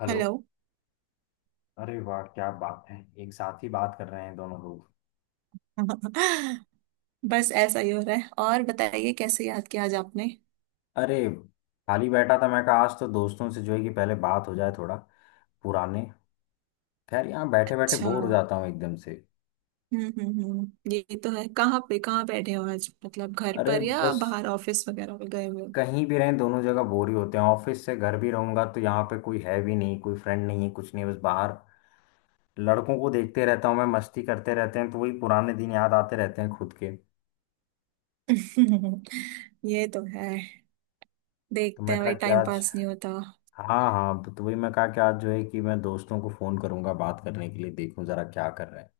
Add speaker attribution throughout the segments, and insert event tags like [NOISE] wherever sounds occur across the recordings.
Speaker 1: Hello.
Speaker 2: Hello. [LAUGHS]
Speaker 1: अरे वाह क्या बात है। एक साथ ही बात कर रहे हैं दोनों लोग।
Speaker 2: बस ऐसा ही हो रहा है। और बताइए, कैसे याद किया आज आपने?
Speaker 1: अरे खाली बैठा था। मैं कहा आज तो दोस्तों से जो है कि पहले बात हो जाए थोड़ा पुराने। खैर यहाँ बैठे बैठे
Speaker 2: अच्छा।
Speaker 1: बोर हो जाता हूँ एकदम से।
Speaker 2: हम्म। ये तो है। कहाँ पे कहाँ बैठे हो आज, मतलब घर
Speaker 1: अरे
Speaker 2: पर या
Speaker 1: बस
Speaker 2: बाहर ऑफिस वगैरह में गए हुए
Speaker 1: कहीं भी रहें दोनों जगह बोर ही होते हैं। ऑफिस से घर भी रहूंगा तो यहाँ पे कोई है भी नहीं, कोई फ्रेंड नहीं है, कुछ नहीं, बस बाहर लड़कों को देखते रहता हूँ मैं, मस्ती करते रहते हैं तो वही पुराने दिन याद आते रहते हैं खुद के।
Speaker 2: हो? [LAUGHS] ये तो है।
Speaker 1: तो
Speaker 2: देखते
Speaker 1: मैं
Speaker 2: हैं
Speaker 1: कहा
Speaker 2: भाई,
Speaker 1: कि
Speaker 2: टाइम
Speaker 1: आज,
Speaker 2: पास नहीं होता।
Speaker 1: हाँ हाँ तो वही मैं कहा कि आज जो है कि मैं दोस्तों को फोन करूंगा बात करने के लिए, देखूं जरा क्या कर रहे हैं।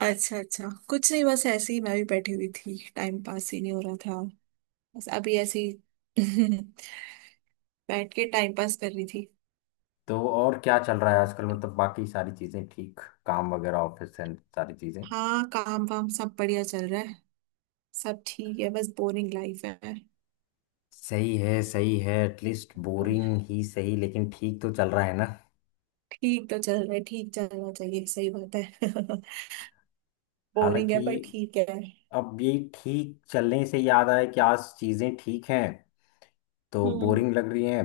Speaker 2: अच्छा अच्छा। कुछ नहीं, बस ऐसे ही मैं भी बैठी हुई थी, टाइम पास ही नहीं हो रहा था। बस अभी ऐसे ही [LAUGHS] बैठ के टाइम पास कर रही थी।
Speaker 1: तो और क्या चल रहा है आजकल? मतलब बाकी सारी चीजें ठीक, काम वगैरह ऑफिस एंड सारी चीजें।
Speaker 2: हाँ, काम वाम सब बढ़िया चल रहा है। सब ठीक है, बस बोरिंग लाइफ है।
Speaker 1: सही है, सही है। एटलीस्ट बोरिंग ही सही लेकिन ठीक तो चल रहा है ना।
Speaker 2: ठीक तो चल रहा है, ठीक चलना चाहिए, सही बात है। [LAUGHS] बोरिंग है
Speaker 1: हालांकि
Speaker 2: पर ठीक है।
Speaker 1: अब ये ठीक चलने से याद आया कि आज चीजें ठीक हैं तो
Speaker 2: हम्म।
Speaker 1: बोरिंग लग रही हैं,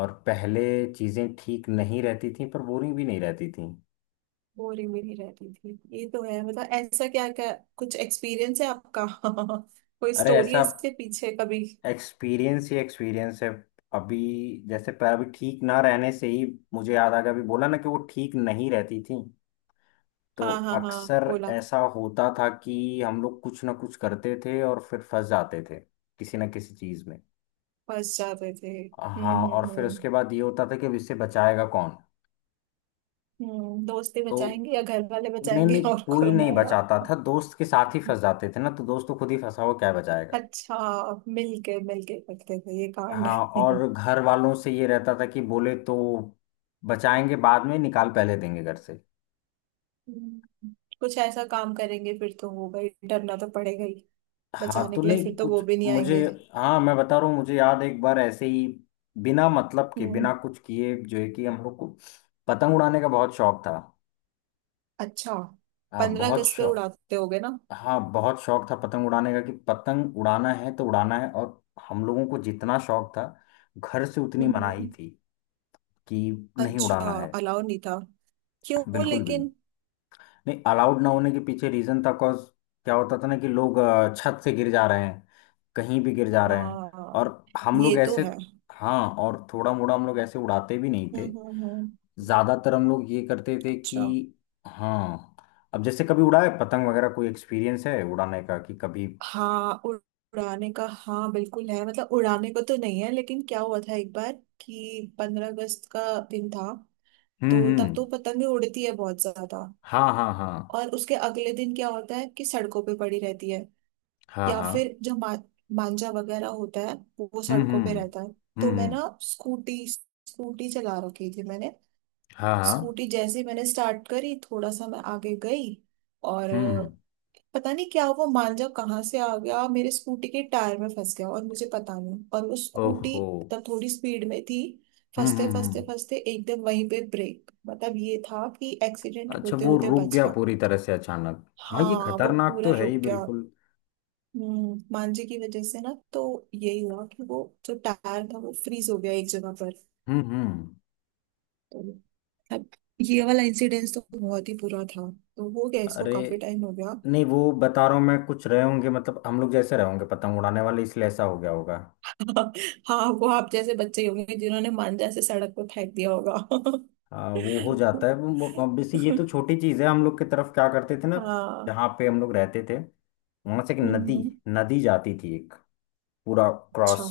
Speaker 1: और पहले चीजें ठीक नहीं रहती थी पर बोरिंग भी नहीं रहती थी।
Speaker 2: बोरिंग भी नहीं रहती थी, ये तो है। मतलब ऐसा क्या क्या कुछ एक्सपीरियंस है आपका? [LAUGHS] कोई
Speaker 1: अरे
Speaker 2: स्टोरी
Speaker 1: ऐसा
Speaker 2: है इसके पीछे कभी?
Speaker 1: एक्सपीरियंस ही एक्सपीरियंस है। अभी जैसे पैर अभी ठीक ना रहने से ही मुझे याद आ गया, अभी बोला ना कि वो ठीक नहीं रहती थी, तो
Speaker 2: हाँ हाँ हाँ,
Speaker 1: अक्सर
Speaker 2: बोला।
Speaker 1: ऐसा होता था कि हम लोग कुछ ना कुछ करते थे और फिर फंस जाते थे किसी ना किसी चीज में।
Speaker 2: फंस जाते थे।
Speaker 1: हाँ और फिर
Speaker 2: हम्म।
Speaker 1: उसके बाद ये होता था कि अब इससे बचाएगा कौन।
Speaker 2: हम्म, दोस्ती
Speaker 1: तो
Speaker 2: बचाएंगे या घर वाले
Speaker 1: नहीं
Speaker 2: बचाएंगे?
Speaker 1: नहीं,
Speaker 2: [LAUGHS] और
Speaker 1: कोई
Speaker 2: कौन
Speaker 1: नहीं
Speaker 2: आएगा?
Speaker 1: बचाता था, दोस्त के साथ ही फंस जाते थे ना, तो दोस्त तो खुद ही फंसा हुआ क्या बचाएगा।
Speaker 2: अच्छा, मिलके मिलके करते थे ये कांड।
Speaker 1: हाँ
Speaker 2: [LAUGHS]
Speaker 1: और घर वालों से ये रहता था कि बोले तो बचाएंगे बाद में, निकाल पहले देंगे घर से।
Speaker 2: हम्म, कुछ ऐसा काम करेंगे फिर तो होगा ही, डरना तो पड़ेगा।
Speaker 1: हाँ
Speaker 2: बचाने
Speaker 1: तो
Speaker 2: के लिए फिर
Speaker 1: नहीं
Speaker 2: तो वो
Speaker 1: कुछ
Speaker 2: भी नहीं
Speaker 1: मुझे,
Speaker 2: आएंगे।
Speaker 1: हाँ मैं बता रहा हूँ, मुझे याद एक बार ऐसे ही बिना मतलब के,
Speaker 2: हम्म।
Speaker 1: बिना कुछ किए जो है कि हम लोग को पतंग उड़ाने का बहुत शौक था।
Speaker 2: अच्छा,
Speaker 1: हाँ
Speaker 2: पंद्रह
Speaker 1: बहुत
Speaker 2: अगस्त पे
Speaker 1: शौक।
Speaker 2: उड़ाते होगे ना।
Speaker 1: हाँ बहुत शौक था पतंग उड़ाने का कि पतंग उड़ाना है तो उड़ाना है। और हम लोगों को जितना शौक था घर से उतनी
Speaker 2: हम्म
Speaker 1: मनाही
Speaker 2: हम्म।
Speaker 1: थी कि नहीं
Speaker 2: अच्छा,
Speaker 1: उड़ाना है,
Speaker 2: अलाउ नहीं था? क्यों
Speaker 1: बिल्कुल भी
Speaker 2: लेकिन?
Speaker 1: नहीं। अलाउड ना होने के पीछे रीजन था, कॉज क्या होता था ना कि लोग छत से गिर जा रहे हैं, कहीं भी गिर जा रहे हैं।
Speaker 2: हाँ,
Speaker 1: और हम लोग
Speaker 2: ये तो
Speaker 1: ऐसे,
Speaker 2: है।
Speaker 1: हाँ और थोड़ा मोड़ा हम लोग ऐसे उड़ाते भी नहीं थे,
Speaker 2: हम्म हम्म हम्म।
Speaker 1: ज्यादातर हम लोग ये करते थे कि,
Speaker 2: अच्छा।
Speaker 1: हाँ अब जैसे कभी उड़ाए पतंग वगैरह, कोई एक्सपीरियंस है उड़ाने का कि कभी।
Speaker 2: हाँ, उड़ाने का हाँ बिल्कुल है, मतलब उड़ाने को तो नहीं है, लेकिन क्या हुआ था एक बार कि पंद्रह अगस्त का दिन था। तो तब
Speaker 1: हम्म।
Speaker 2: तो पतंगे उड़ती है बहुत ज्यादा,
Speaker 1: हाँ हाँ हाँ।
Speaker 2: और उसके अगले दिन क्या होता है कि सड़कों पे पड़ी रहती है,
Speaker 1: हाँ
Speaker 2: या
Speaker 1: हाँ।
Speaker 2: फिर जो मांझा वगैरह होता है वो
Speaker 1: हम्म
Speaker 2: सड़कों
Speaker 1: हम्म
Speaker 2: पे रहता है।
Speaker 1: हम्म।
Speaker 2: तो मैं
Speaker 1: हम्म
Speaker 2: ना स्कूटी स्कूटी चला रखी थी मैंने,
Speaker 1: हाँ हाँ।
Speaker 2: स्कूटी जैसे ही मैंने स्टार्ट करी थोड़ा सा मैं आगे गई, और
Speaker 1: हम्म।
Speaker 2: पता नहीं क्या वो मांझा कहाँ से आ गया, मेरे स्कूटी के टायर में फंस गया, और मुझे पता नहीं, और वो स्कूटी
Speaker 1: ओहो।
Speaker 2: तब थोड़ी स्पीड में थी, फंसते फंसते
Speaker 1: हम्म।
Speaker 2: फंसते एकदम वहीं पे ब्रेक, मतलब ये था कि एक्सीडेंट
Speaker 1: अच्छा
Speaker 2: होते
Speaker 1: वो
Speaker 2: होते
Speaker 1: रुक
Speaker 2: बच
Speaker 1: गया
Speaker 2: गया।
Speaker 1: पूरी तरह से अचानक? हाँ ये
Speaker 2: हाँ, वो
Speaker 1: खतरनाक
Speaker 2: पूरा
Speaker 1: तो है
Speaker 2: रुक
Speaker 1: ही
Speaker 2: गया।
Speaker 1: बिल्कुल।
Speaker 2: मांझे की वजह से ना, तो यही हुआ कि वो जो टायर था वो फ्रीज हो गया एक जगह पर।
Speaker 1: हम्म।
Speaker 2: तो अब ये वाला इंसिडेंस तो बहुत ही बुरा था, तो हो गया, इसको
Speaker 1: अरे
Speaker 2: काफी टाइम हो गया।
Speaker 1: नहीं वो बता रहा हूँ मैं, कुछ रहे होंगे मतलब हम लोग जैसे रहे होंगे पतंग उड़ाने वाले इसलिए ऐसा हो गया होगा।
Speaker 2: [LAUGHS] हाँ, वो आप जैसे बच्चे ही होंगे जिन्होंने मांझा से सड़क पर फेंक दिया होगा।
Speaker 1: हाँ वो हो जाता है। Obviously ये
Speaker 2: [LAUGHS]
Speaker 1: तो छोटी चीज़ है। हम लोग की तरफ क्या करते थे ना,
Speaker 2: हाँ।
Speaker 1: जहाँ पे हम लोग रहते थे वहां से एक नदी,
Speaker 2: हम्म।
Speaker 1: नदी जाती थी एक, पूरा
Speaker 2: अच्छा।
Speaker 1: क्रॉस,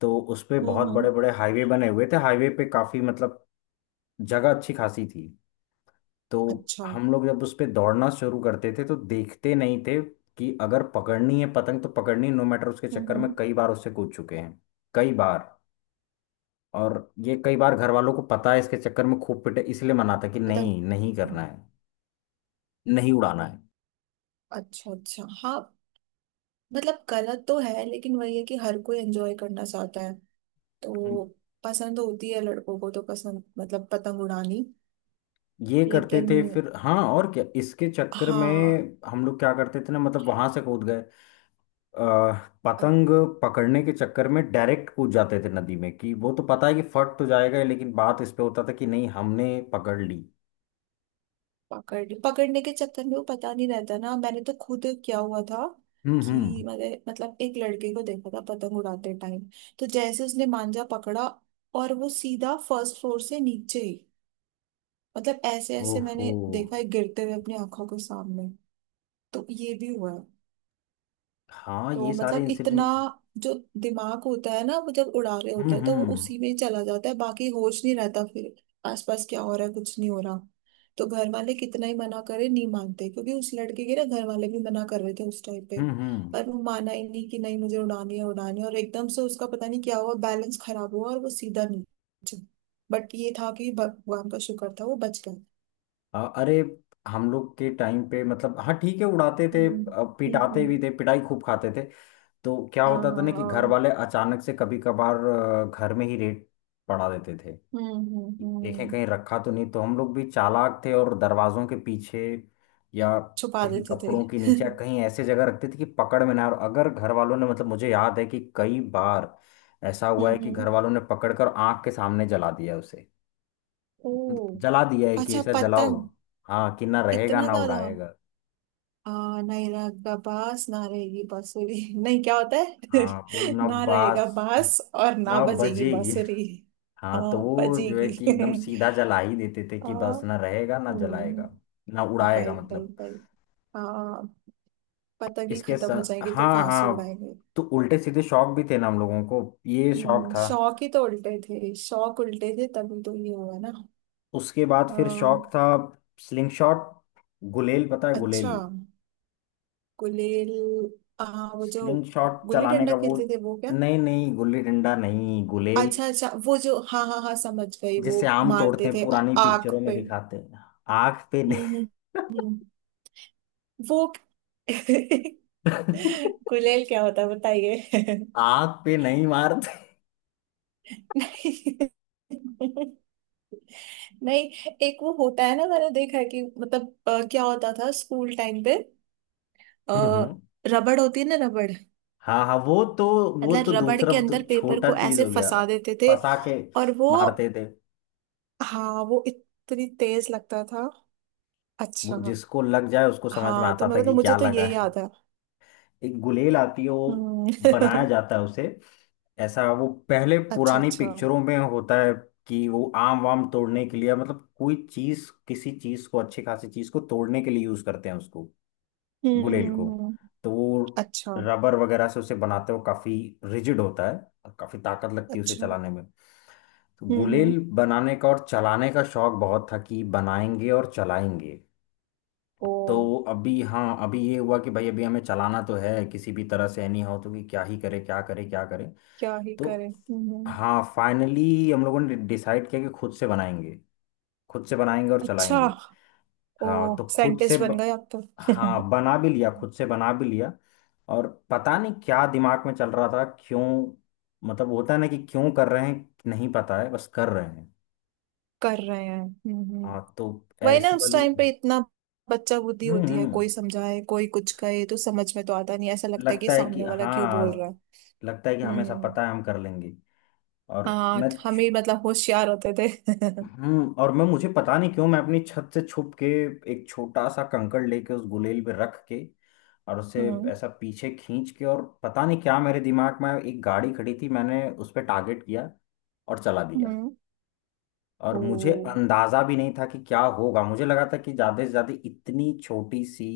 Speaker 1: तो उस पे
Speaker 2: हम्म
Speaker 1: बहुत बड़े
Speaker 2: हम्म,
Speaker 1: बड़े हाईवे बने हुए थे। हाईवे पे काफी मतलब जगह अच्छी खासी थी। तो
Speaker 2: अच्छा।
Speaker 1: हम लोग जब उस पे दौड़ना शुरू करते थे तो देखते नहीं थे कि अगर पकड़नी है पतंग तो पकड़नी, नो मैटर। उसके चक्कर में
Speaker 2: हम्म।
Speaker 1: कई बार उससे कूद चुके हैं, कई बार। और ये कई बार घर वालों को पता है, इसके चक्कर में खूब पिटे इसलिए मना था कि
Speaker 2: पतंग।
Speaker 1: नहीं नहीं करना है, नहीं उड़ाना है।
Speaker 2: अच्छा अच्छा, हाँ। मतलब गलत तो है, लेकिन वही है कि हर कोई एंजॉय करना चाहता है।
Speaker 1: हम
Speaker 2: तो पसंद होती है लड़कों को, तो पसंद मतलब पतंग उड़ानी,
Speaker 1: ये करते
Speaker 2: लेकिन
Speaker 1: थे फिर, हाँ और क्या, इसके चक्कर में
Speaker 2: हाँ।
Speaker 1: हम लोग क्या करते थे ना, मतलब वहां से कूद गए, अ, पतंग पकड़ने के चक्कर में डायरेक्ट कूद जाते थे नदी में कि वो तो पता है कि फट तो जाएगा ही, लेकिन बात इस पे होता था कि नहीं हमने पकड़ ली।
Speaker 2: पकड़ने के चक्कर में वो पता नहीं रहता ना, मैंने तो खुद क्या हुआ था कि
Speaker 1: हम्म।
Speaker 2: मैंने मतलब एक लड़के को देखा था पतंग उड़ाते टाइम, तो जैसे उसने मांजा पकड़ा, और वो सीधा फर्स्ट फ्लोर से नीचे ही, मतलब ऐसे ऐसे मैंने
Speaker 1: ओहो।
Speaker 2: देखा है गिरते हुए अपनी आंखों के सामने। तो ये भी हुआ है।
Speaker 1: हाँ
Speaker 2: तो
Speaker 1: ये सारे
Speaker 2: मतलब इतना
Speaker 1: इंसिडेंट।
Speaker 2: जो दिमाग होता है ना, वो जब उड़ा रहे होते
Speaker 1: हम्म
Speaker 2: हैं तो वो
Speaker 1: हम्म
Speaker 2: उसी में चला जाता है, बाकी होश नहीं रहता फिर आसपास क्या हो रहा है, कुछ नहीं हो रहा। तो घर वाले कितना ही मना करे, नहीं मानते, क्योंकि उस लड़के के ना घर वाले भी मना कर रहे थे उस टाइम पे,
Speaker 1: हम्म।
Speaker 2: पर वो माना ही नहीं कि नहीं मुझे उड़ानी है उड़ानी है, और एकदम से उसका पता नहीं क्या हुआ, बैलेंस खराब हुआ और वो सीधा नीचे। बट ये था कि भगवान का शुक्र था वो बच गया।
Speaker 1: अरे हम लोग के टाइम पे मतलब, हाँ ठीक है उड़ाते थे
Speaker 2: हम्म हम्म
Speaker 1: पिटाते भी
Speaker 2: हम्म,
Speaker 1: थे, पिटाई खूब खाते थे। तो क्या
Speaker 2: हाँ
Speaker 1: होता
Speaker 2: हाँ
Speaker 1: था ना कि घर
Speaker 2: हाँ।
Speaker 1: वाले अचानक से कभी कभार घर में ही रेड पड़ा देते थे, देखें
Speaker 2: हम्म।
Speaker 1: कहीं रखा तो नहीं। तो हम लोग भी चालाक थे, और दरवाजों के पीछे या
Speaker 2: छुपा
Speaker 1: कहीं
Speaker 2: देते थे।
Speaker 1: कपड़ों के नीचे,
Speaker 2: [LAUGHS]
Speaker 1: कहीं ऐसे जगह रखते थे कि पकड़ में ना आए। और अगर घर वालों ने, मतलब मुझे याद है कि कई बार ऐसा हुआ है कि
Speaker 2: हम्म।
Speaker 1: घर वालों ने पकड़कर आंख के सामने जला दिया उसे,
Speaker 2: ओ।
Speaker 1: मतलब जला दिया है कि
Speaker 2: अच्छा,
Speaker 1: इसे जलाओ।
Speaker 2: पतंग?
Speaker 1: हाँ कि ना रहेगा
Speaker 2: इतना
Speaker 1: ना
Speaker 2: ज्यादा?
Speaker 1: उड़ाएगा।
Speaker 2: नहीं रहेगा बास ना रहेगी बांसुरी। [LAUGHS] नहीं, क्या होता है?
Speaker 1: हाँ वो
Speaker 2: [LAUGHS]
Speaker 1: ना
Speaker 2: ना रहेगा
Speaker 1: बास
Speaker 2: बास और ना
Speaker 1: ना
Speaker 2: बजेगी
Speaker 1: बजेगी।
Speaker 2: बांसुरी।
Speaker 1: हाँ
Speaker 2: हाँ,
Speaker 1: तो वो जो है
Speaker 2: बजेगी।
Speaker 1: कि एकदम
Speaker 2: [LAUGHS]
Speaker 1: सीधा जला ही देते थे
Speaker 2: आ,
Speaker 1: कि बस ना रहेगा ना
Speaker 2: हम्म।
Speaker 1: जलाएगा ना उड़ाएगा
Speaker 2: भाई भाई
Speaker 1: मतलब।
Speaker 2: भाई। आ, पतंग ही
Speaker 1: इसके
Speaker 2: खत्म हो
Speaker 1: साथ,
Speaker 2: जाएगी तो
Speaker 1: हाँ
Speaker 2: कहाँ से
Speaker 1: हाँ,
Speaker 2: उड़ाएंगे?
Speaker 1: तो उल्टे सीधे शौक भी थे ना हम लोगों को। ये शौक था,
Speaker 2: शौक ही तो उल्टे थे, शौक उल्टे थे, तभी तो ये हुआ ना।
Speaker 1: उसके बाद
Speaker 2: आ,
Speaker 1: फिर शौक था स्लिंग शॉट, गुलेल। पता है गुलेल?
Speaker 2: अच्छा, गुलेल। आ, वो जो
Speaker 1: स्लिंग शॉट
Speaker 2: गुल्ली
Speaker 1: चलाने का
Speaker 2: डंडा
Speaker 1: वो।
Speaker 2: खेलते थे वो क्या?
Speaker 1: नहीं नहीं गुल्ली डंडा नहीं, गुलेल।
Speaker 2: अच्छा अच्छा, वो जो हाँ हाँ हाँ, समझ गई। वो
Speaker 1: जिससे आम तोड़ते
Speaker 2: मारते
Speaker 1: हैं,
Speaker 2: थे
Speaker 1: पुरानी
Speaker 2: आँख
Speaker 1: पिक्चरों में
Speaker 2: पे?
Speaker 1: दिखाते हैं। आग पे नहीं।
Speaker 2: हम्म हम्म हम्म। वो [LAUGHS]
Speaker 1: [LAUGHS]
Speaker 2: गुलेल क्या होता है बताइए। [LAUGHS]
Speaker 1: आग पे नहीं मारते।
Speaker 2: नहीं, नहीं, एक वो होता है ना, मैंने देखा है कि मतलब क्या होता था स्कूल टाइम पे, आ,
Speaker 1: हम्म हम्म।
Speaker 2: रबड़ होती है ना, रबड़।
Speaker 1: हाँ हाँ वो तो, वो
Speaker 2: मतलब
Speaker 1: तो
Speaker 2: रबड़
Speaker 1: दूसरा,
Speaker 2: के
Speaker 1: वो
Speaker 2: अंदर
Speaker 1: तो
Speaker 2: पेपर
Speaker 1: छोटा
Speaker 2: को
Speaker 1: चीज
Speaker 2: ऐसे
Speaker 1: हो गया।
Speaker 2: फंसा देते थे
Speaker 1: फंसा के
Speaker 2: और वो।
Speaker 1: मारते थे,
Speaker 2: हाँ, वो इतनी तेज लगता था।
Speaker 1: वो
Speaker 2: अच्छा,
Speaker 1: जिसको लग जाए उसको समझ में
Speaker 2: हाँ। तो
Speaker 1: आता था
Speaker 2: मतलब
Speaker 1: कि
Speaker 2: मुझे
Speaker 1: क्या
Speaker 2: तो
Speaker 1: लगा
Speaker 2: ये
Speaker 1: है।
Speaker 2: याद है।
Speaker 1: एक गुलेल आती है, वो
Speaker 2: हम्म।
Speaker 1: बनाया
Speaker 2: [LAUGHS]
Speaker 1: जाता है उसे, ऐसा वो पहले
Speaker 2: अच्छा
Speaker 1: पुरानी
Speaker 2: अच्छा।
Speaker 1: पिक्चरों में होता है कि वो आम वाम तोड़ने के लिए मतलब कोई चीज, किसी चीज को, अच्छी खासी चीज को तोड़ने के लिए यूज करते हैं उसको, गुलेल को।
Speaker 2: हम्म।
Speaker 1: तो वो
Speaker 2: अच्छा
Speaker 1: रबर वगैरह से उसे बनाते हो, काफी रिजिड होता है और काफी ताकत लगती है उसे
Speaker 2: अच्छा।
Speaker 1: चलाने में। तो
Speaker 2: हम्म।
Speaker 1: गुलेल बनाने का और चलाने का शौक बहुत था कि बनाएंगे और चलाएंगे।
Speaker 2: ओ।
Speaker 1: तो अभी हाँ अभी ये हुआ कि भाई अभी हमें चलाना तो है, किसी भी तरह से नहीं हो तो कि क्या ही करे क्या करे क्या करे।
Speaker 2: क्या ही करे।
Speaker 1: तो हाँ फाइनली हम लोगों ने डिसाइड किया कि खुद से बनाएंगे, खुद से बनाएंगे और
Speaker 2: अच्छा।
Speaker 1: चलाएंगे।
Speaker 2: ओ,
Speaker 1: हाँ तो खुद से
Speaker 2: साइंटिस्ट बन गए आप तो। [LAUGHS]
Speaker 1: हाँ बना भी लिया खुद से, बना भी लिया। और पता नहीं क्या दिमाग में चल रहा था क्यों, मतलब होता है ना कि क्यों कर रहे हैं, नहीं पता है बस कर रहे हैं।
Speaker 2: कर रहे हैं। हम्म।
Speaker 1: हाँ तो
Speaker 2: वही ना,
Speaker 1: ऐसी
Speaker 2: उस
Speaker 1: वाली,
Speaker 2: टाइम पे इतना बच्चा बुद्धि होती है,
Speaker 1: हम्म,
Speaker 2: कोई समझाए कोई कुछ कहे तो समझ में तो आता नहीं, ऐसा लगता है कि
Speaker 1: लगता है कि
Speaker 2: सामने वाला क्यों बोल रहा
Speaker 1: हाँ,
Speaker 2: है।
Speaker 1: लगता है कि हमें सब
Speaker 2: हम्म।
Speaker 1: पता है, हम कर लेंगे। और
Speaker 2: हाँ,
Speaker 1: मैं
Speaker 2: हम ही मतलब होशियार होते थे। [LAUGHS]
Speaker 1: और मैं, मुझे पता नहीं क्यों, मैं अपनी छत से छुप के एक छोटा सा कंकड़ लेके उस गुलेल पे रख के और उसे
Speaker 2: हम्म।
Speaker 1: ऐसा पीछे खींच के, और पता नहीं क्या मेरे दिमाग में, एक गाड़ी खड़ी थी, मैंने उस पर टारगेट किया और चला दिया।
Speaker 2: हम्म।
Speaker 1: और
Speaker 2: ओ।
Speaker 1: मुझे अंदाजा भी नहीं था कि क्या होगा। मुझे लगा था कि ज्यादा से ज्यादा इतनी छोटी सी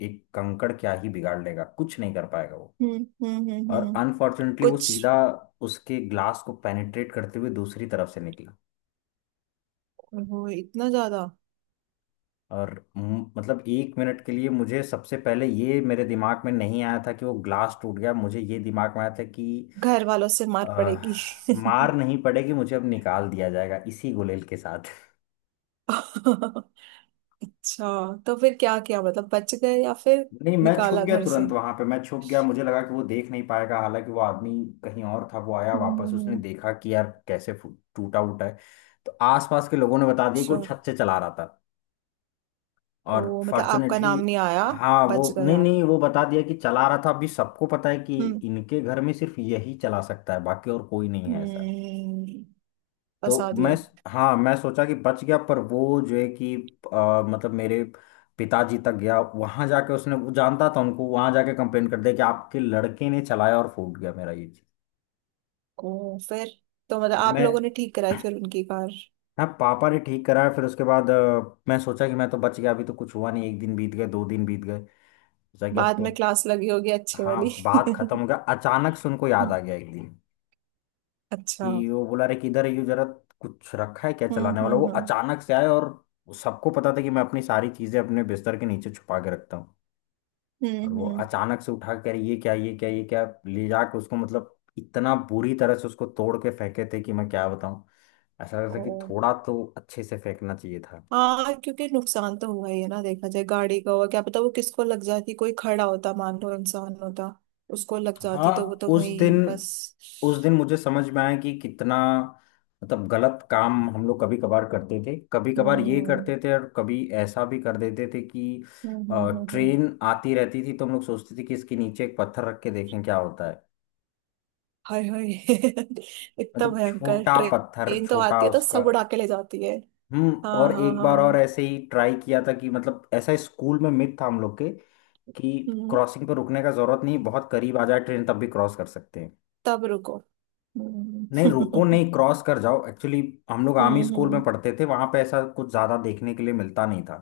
Speaker 1: एक कंकड़ क्या ही बिगाड़ लेगा, कुछ नहीं कर पाएगा वो।
Speaker 2: हम्म हम्म हम्म
Speaker 1: और
Speaker 2: हम्म।
Speaker 1: अनफॉर्चुनेटली वो
Speaker 2: कुछ।
Speaker 1: सीधा उसके ग्लास को पेनिट्रेट करते हुए दूसरी तरफ से निकला।
Speaker 2: वो इतना ज्यादा।
Speaker 1: और मतलब एक मिनट के लिए मुझे सबसे पहले ये मेरे दिमाग में नहीं आया था कि वो ग्लास टूट गया, मुझे ये दिमाग में आया था कि
Speaker 2: घर वालों से मार
Speaker 1: अह,
Speaker 2: पड़ेगी।
Speaker 1: मार
Speaker 2: [LAUGHS]
Speaker 1: नहीं पड़ेगी, मुझे अब निकाल दिया जाएगा इसी गुलेल के साथ।
Speaker 2: अच्छा, तो फिर क्या किया, मतलब बच गए या फिर
Speaker 1: नहीं मैं छुप
Speaker 2: निकाला
Speaker 1: गया
Speaker 2: घर से?
Speaker 1: तुरंत, वहां पे मैं छुप गया, मुझे लगा कि वो देख नहीं पाएगा। हालांकि वो आदमी कहीं और था, वो आया
Speaker 2: हम्म
Speaker 1: वापस,
Speaker 2: हम्म,
Speaker 1: उसने
Speaker 2: हम्म।
Speaker 1: देखा कि यार कैसे टूटा उटा है। तो आसपास के लोगों ने बता दिया कि वो
Speaker 2: अच्छा।
Speaker 1: छत से चला रहा था। और
Speaker 2: ओ, मतलब आपका
Speaker 1: फॉर्चुनेटली
Speaker 2: नाम नहीं आया?
Speaker 1: हाँ वो
Speaker 2: बच गए
Speaker 1: नहीं
Speaker 2: आप।
Speaker 1: नहीं, वो बता दिया कि चला रहा था, अभी सबको पता है कि
Speaker 2: हम्म।
Speaker 1: इनके घर में सिर्फ यही चला सकता है बाकी और कोई नहीं है ऐसा।
Speaker 2: हम्म।
Speaker 1: तो
Speaker 2: फंसा
Speaker 1: मैं
Speaker 2: दिया।
Speaker 1: हाँ मैं सोचा कि बच गया, पर वो जो है कि मतलब मेरे पिताजी तक गया, वहां जाके, उसने वो जानता था उनको, वहां जाके कंप्लेन कर दिया कि आपके लड़के ने चलाया और फूट गया मेरा ये चीज।
Speaker 2: ओ फिर, तो मतलब आप
Speaker 1: मैं
Speaker 2: लोगों ने ठीक कराई फिर उनकी कार?
Speaker 1: हाँ पापा ने ठीक कराया। फिर उसके बाद मैं सोचा कि मैं तो बच गया, अभी तो कुछ हुआ नहीं, एक दिन बीत गए, दो दिन बीत गए, सोचा कि अब
Speaker 2: बाद
Speaker 1: तो
Speaker 2: में क्लास लगी होगी अच्छे
Speaker 1: हाँ
Speaker 2: वाली।
Speaker 1: बात खत्म हो
Speaker 2: [LAUGHS]
Speaker 1: गया। अचानक से उनको याद आ गया एक दिन
Speaker 2: अच्छा।
Speaker 1: कि वो बोला रे किधर है यू जरा, कुछ रखा है क्या चलाने वाला? वो
Speaker 2: हम्म।
Speaker 1: अचानक से आए। और सबको पता था कि मैं अपनी सारी चीजें अपने बिस्तर के नीचे छुपा के रखता हूँ। और
Speaker 2: हम्म
Speaker 1: वो
Speaker 2: हम्म।
Speaker 1: अचानक से उठा कर ये क्या ये क्या ये क्या, ले जाके उसको मतलब इतना बुरी तरह से उसको तोड़ के फेंके थे कि मैं क्या बताऊँ। ऐसा लगता था कि
Speaker 2: ओ।
Speaker 1: थोड़ा तो अच्छे से फेंकना चाहिए था।
Speaker 2: हाँ, क्योंकि नुकसान तो हुआ ही है ना, देखा जाए गाड़ी का हुआ, क्या पता वो किसको लग जाती, कोई खड़ा होता, मान लो इंसान होता, उसको लग जाती तो वो
Speaker 1: हाँ
Speaker 2: तो
Speaker 1: उस
Speaker 2: वही
Speaker 1: दिन,
Speaker 2: बस।
Speaker 1: उस दिन मुझे समझ में आया कि कितना मतलब गलत काम हम लोग कभी कभार करते थे। कभी कभार ये
Speaker 2: हम्म
Speaker 1: करते थे और कभी ऐसा भी कर देते थे कि
Speaker 2: हम्म हम्म, हम्म, हम्म।
Speaker 1: ट्रेन आती रहती थी तो हम लोग सोचते थे कि इसके नीचे एक पत्थर रख के देखें क्या होता है,
Speaker 2: हाय हाय। [LAUGHS] इतना
Speaker 1: मतलब
Speaker 2: भयंकर,
Speaker 1: छोटा पत्थर,
Speaker 2: ट्रेन तो
Speaker 1: छोटा
Speaker 2: आती है तो
Speaker 1: उसका।
Speaker 2: सब उड़ा के ले जाती है।
Speaker 1: हम्म।
Speaker 2: हाँ
Speaker 1: और
Speaker 2: हाँ
Speaker 1: एक बार और
Speaker 2: हाँ।
Speaker 1: ऐसे ही ट्राई किया था कि मतलब ऐसा स्कूल में मिथ था हम लोग के कि
Speaker 2: हम्म,
Speaker 1: क्रॉसिंग पर रुकने का जरूरत नहीं, बहुत करीब आ जाए ट्रेन तब भी क्रॉस कर सकते हैं।
Speaker 2: तब रुको।
Speaker 1: नहीं रुको,
Speaker 2: हम्म। [LAUGHS]
Speaker 1: नहीं क्रॉस कर जाओ एक्चुअली। हम लोग
Speaker 2: हम्म
Speaker 1: आर्मी स्कूल में
Speaker 2: हम्म।
Speaker 1: पढ़ते थे, वहां पे ऐसा कुछ ज्यादा देखने के लिए मिलता नहीं था।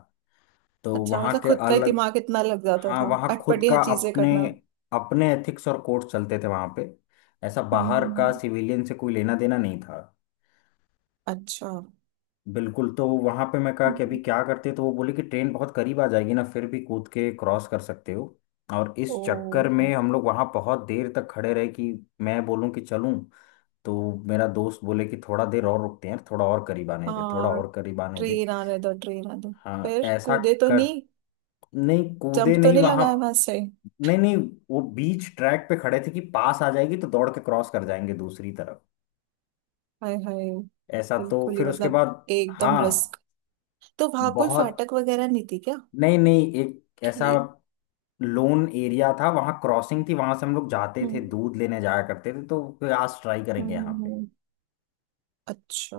Speaker 1: तो
Speaker 2: अच्छा,
Speaker 1: वहां
Speaker 2: मतलब
Speaker 1: के
Speaker 2: खुद का ही
Speaker 1: अलग,
Speaker 2: दिमाग इतना लग जाता
Speaker 1: हाँ
Speaker 2: था,
Speaker 1: वहाँ खुद
Speaker 2: अटपटी हर
Speaker 1: का,
Speaker 2: चीजें
Speaker 1: अपने
Speaker 2: करना।
Speaker 1: अपने एथिक्स और कोड चलते थे वहाँ पे, ऐसा
Speaker 2: हम्म,
Speaker 1: बाहर का
Speaker 2: हम्म।
Speaker 1: सिविलियन से कोई लेना देना नहीं था
Speaker 2: अच्छा।
Speaker 1: बिल्कुल। तो वहाँ पे मैं कहा कि अभी
Speaker 2: हम्म।
Speaker 1: क्या करते, तो वो बोले कि ट्रेन बहुत करीब आ जाएगी ना फिर भी कूद के क्रॉस कर सकते हो। और
Speaker 2: ओ।
Speaker 1: इस चक्कर में हम लोग वहाँ बहुत देर तक खड़े रहे कि मैं बोलूँ कि चलूँ तो मेरा दोस्त बोले कि थोड़ा देर और रुकते हैं, थोड़ा और करीब आने दे, थोड़ा
Speaker 2: हाँ,
Speaker 1: और करीब आने दे।
Speaker 2: ट्रेन आने दो, ट्रेन आने दो।
Speaker 1: हाँ
Speaker 2: फिर
Speaker 1: ऐसा
Speaker 2: कूदे तो
Speaker 1: कर
Speaker 2: नहीं?
Speaker 1: नहीं कूदे
Speaker 2: जंप तो
Speaker 1: नहीं
Speaker 2: नहीं
Speaker 1: वहां,
Speaker 2: लगाया वहां से?
Speaker 1: नहीं नहीं, वो बीच ट्रैक पे खड़े थे कि पास आ जाएगी तो दौड़ के क्रॉस कर जाएंगे दूसरी तरफ।
Speaker 2: हाय हाय,
Speaker 1: ऐसा तो
Speaker 2: बिल्कुल ही
Speaker 1: फिर उसके
Speaker 2: मतलब
Speaker 1: बाद,
Speaker 2: एकदम
Speaker 1: हाँ
Speaker 2: रिस्क। तो वहां कोई
Speaker 1: बहुत,
Speaker 2: फाटक वगैरह नहीं थी क्या,
Speaker 1: नहीं नहीं एक ऐसा
Speaker 2: कि?
Speaker 1: लोन एरिया था, वहां क्रॉसिंग थी, वहां से हम लोग जाते
Speaker 2: हम्म
Speaker 1: थे दूध लेने जाया करते थे, तो फिर आज ट्राई
Speaker 2: हम्म,
Speaker 1: करेंगे यहाँ
Speaker 2: हम्म,
Speaker 1: पे।
Speaker 2: हम्म। अच्छा,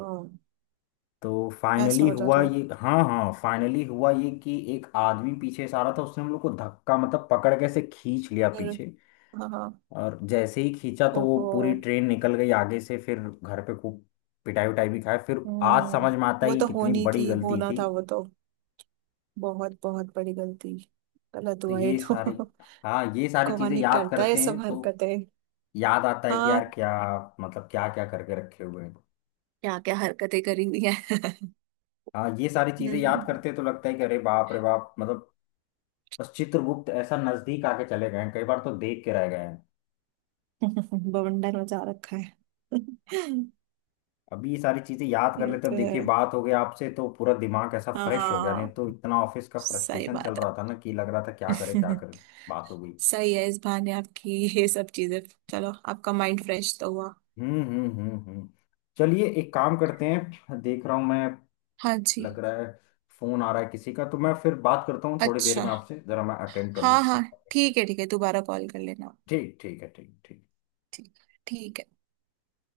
Speaker 1: तो
Speaker 2: ऐसा
Speaker 1: फाइनली
Speaker 2: होता
Speaker 1: हुआ
Speaker 2: था
Speaker 1: ये, हाँ हाँ फाइनली हुआ ये कि एक आदमी पीछे से आ रहा था, उसने हम लोग को धक्का मतलब पकड़ के ऐसे खींच लिया
Speaker 2: फिर?
Speaker 1: पीछे।
Speaker 2: हाँ हाँ।
Speaker 1: और जैसे ही खींचा तो वो
Speaker 2: ओहो।
Speaker 1: पूरी ट्रेन निकल गई आगे से। फिर घर पे खूब पिटाई उटाई भी खाया। फिर आज समझ
Speaker 2: हम्म।
Speaker 1: में आता है
Speaker 2: वो
Speaker 1: कि
Speaker 2: तो
Speaker 1: कितनी
Speaker 2: होनी
Speaker 1: बड़ी
Speaker 2: थी,
Speaker 1: गलती
Speaker 2: होना
Speaker 1: थी।
Speaker 2: था वो तो, बहुत बहुत बड़ी गलती, गलत
Speaker 1: तो
Speaker 2: हुआ ये
Speaker 1: ये
Speaker 2: तो।
Speaker 1: सारी, हाँ ये
Speaker 2: [LAUGHS]
Speaker 1: सारी चीजें
Speaker 2: कौन ही
Speaker 1: याद
Speaker 2: करता है ये
Speaker 1: करते हैं
Speaker 2: सब
Speaker 1: तो
Speaker 2: हरकतें।
Speaker 1: याद आता है कि
Speaker 2: हाँ,
Speaker 1: यार क्या, मतलब क्या क्या करके रखे हुए हैं।
Speaker 2: क्या क्या हरकतें करी हुई है।
Speaker 1: हाँ ये सारी चीजें याद
Speaker 2: हम्म।
Speaker 1: करते तो लगता है कि अरे बाप रे बाप मतलब, बस चित्रगुप्त ऐसा नजदीक आके चले गए हैं कई बार, तो देख के रह गए हैं।
Speaker 2: [LAUGHS] बवंडर मचा रखा है। [LAUGHS]
Speaker 1: अभी ये सारी चीजें याद कर
Speaker 2: ये
Speaker 1: लेते हैं।
Speaker 2: तो
Speaker 1: अब
Speaker 2: है।
Speaker 1: देखिए बात हो गई आपसे तो पूरा दिमाग ऐसा फ्रेश हो गया, नहीं
Speaker 2: हाँ,
Speaker 1: तो इतना ऑफिस का
Speaker 2: सही
Speaker 1: फ्रस्ट्रेशन चल
Speaker 2: बात
Speaker 1: रहा था ना कि लग रहा था क्या करे क्या
Speaker 2: है।
Speaker 1: करे। बात हो गई।
Speaker 2: [LAUGHS] सही है, इस बहाने आपकी ये सब चीजें, चलो आपका माइंड फ्रेश तो हुआ।
Speaker 1: हम्म। चलिए एक काम करते हैं, देख रहा हूँ मैं,
Speaker 2: हाँ जी।
Speaker 1: लग रहा है फोन आ रहा है किसी का, तो मैं फिर बात करता हूँ थोड़ी देर
Speaker 2: अच्छा,
Speaker 1: में आपसे, जरा मैं अटेंड कर
Speaker 2: हाँ
Speaker 1: लूँ
Speaker 2: हाँ,
Speaker 1: ठीक।
Speaker 2: ठीक है ठीक है, दोबारा कॉल कर लेना।
Speaker 1: ठीक ठीक है, ठीक ठीक।
Speaker 2: ठीक ठीक है।